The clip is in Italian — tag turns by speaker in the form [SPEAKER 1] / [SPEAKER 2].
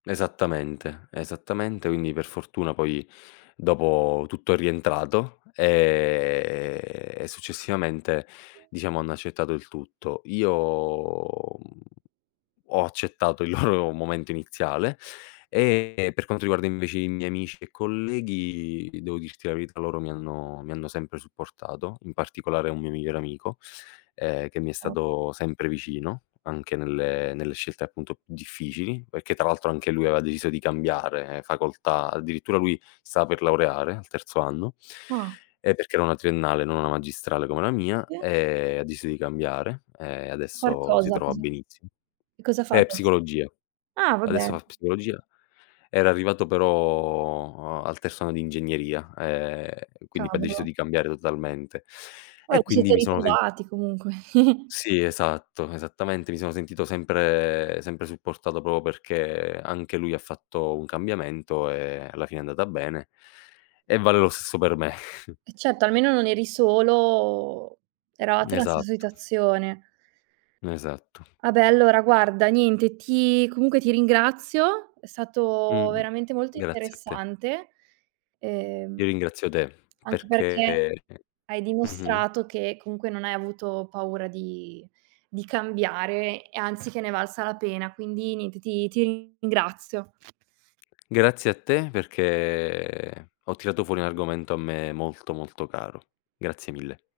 [SPEAKER 1] Esattamente, esattamente quindi per fortuna poi dopo tutto è rientrato e successivamente, diciamo, hanno accettato il tutto. Io uhm, ho accettato il loro momento iniziale e per quanto riguarda invece i miei amici e colleghi, devo dirti la verità, loro mi hanno mi hanno sempre supportato, in particolare un mio migliore amico, ehm, che mi è stato sempre vicino anche nelle nelle scelte appunto difficili, perché tra l'altro anche lui aveva deciso di cambiare facoltà, addirittura lui stava per laureare al terzo anno
[SPEAKER 2] Ah.
[SPEAKER 1] e perché era una triennale, non una magistrale come la mia
[SPEAKER 2] E?
[SPEAKER 1] e ha deciso di cambiare e
[SPEAKER 2] Far
[SPEAKER 1] adesso si
[SPEAKER 2] cosa?
[SPEAKER 1] trova
[SPEAKER 2] Cosa
[SPEAKER 1] benissimo.
[SPEAKER 2] che cosa fa
[SPEAKER 1] È
[SPEAKER 2] adess
[SPEAKER 1] psicologia,
[SPEAKER 2] Ah! Vabbè.
[SPEAKER 1] adesso fa psicologia, era arrivato però a al terzo anno di ingegneria e quindi poi ha deciso
[SPEAKER 2] Cavolo.
[SPEAKER 1] di cambiare totalmente
[SPEAKER 2] Poi
[SPEAKER 1] e
[SPEAKER 2] vi
[SPEAKER 1] quindi
[SPEAKER 2] siete
[SPEAKER 1] mi sono sen
[SPEAKER 2] ritrovati comunque.
[SPEAKER 1] Sì, esatto, esattamente. Mi sono sentito sempre sempre supportato proprio perché anche lui ha fatto un cambiamento e alla fine è andata bene e vale lo stesso per me.
[SPEAKER 2] Eh certo. Almeno non eri solo, eravate nella stessa
[SPEAKER 1] Esatto.
[SPEAKER 2] situazione.
[SPEAKER 1] Esatto.
[SPEAKER 2] Ah beh, allora, guarda, niente ti comunque ti ringrazio, è stato
[SPEAKER 1] Mh-mh.
[SPEAKER 2] veramente molto
[SPEAKER 1] Grazie a te.
[SPEAKER 2] interessante, ehm
[SPEAKER 1] Io ringrazio te
[SPEAKER 2] anche perché
[SPEAKER 1] perché
[SPEAKER 2] hai
[SPEAKER 1] mh-mh.
[SPEAKER 2] dimostrato che comunque non hai avuto paura di di cambiare e anzi che ne è valsa la pena. Quindi niente, ti ti ringrazio.
[SPEAKER 1] Grazie a te perché ho tirato fuori un argomento a me molto, molto caro. Grazie mille.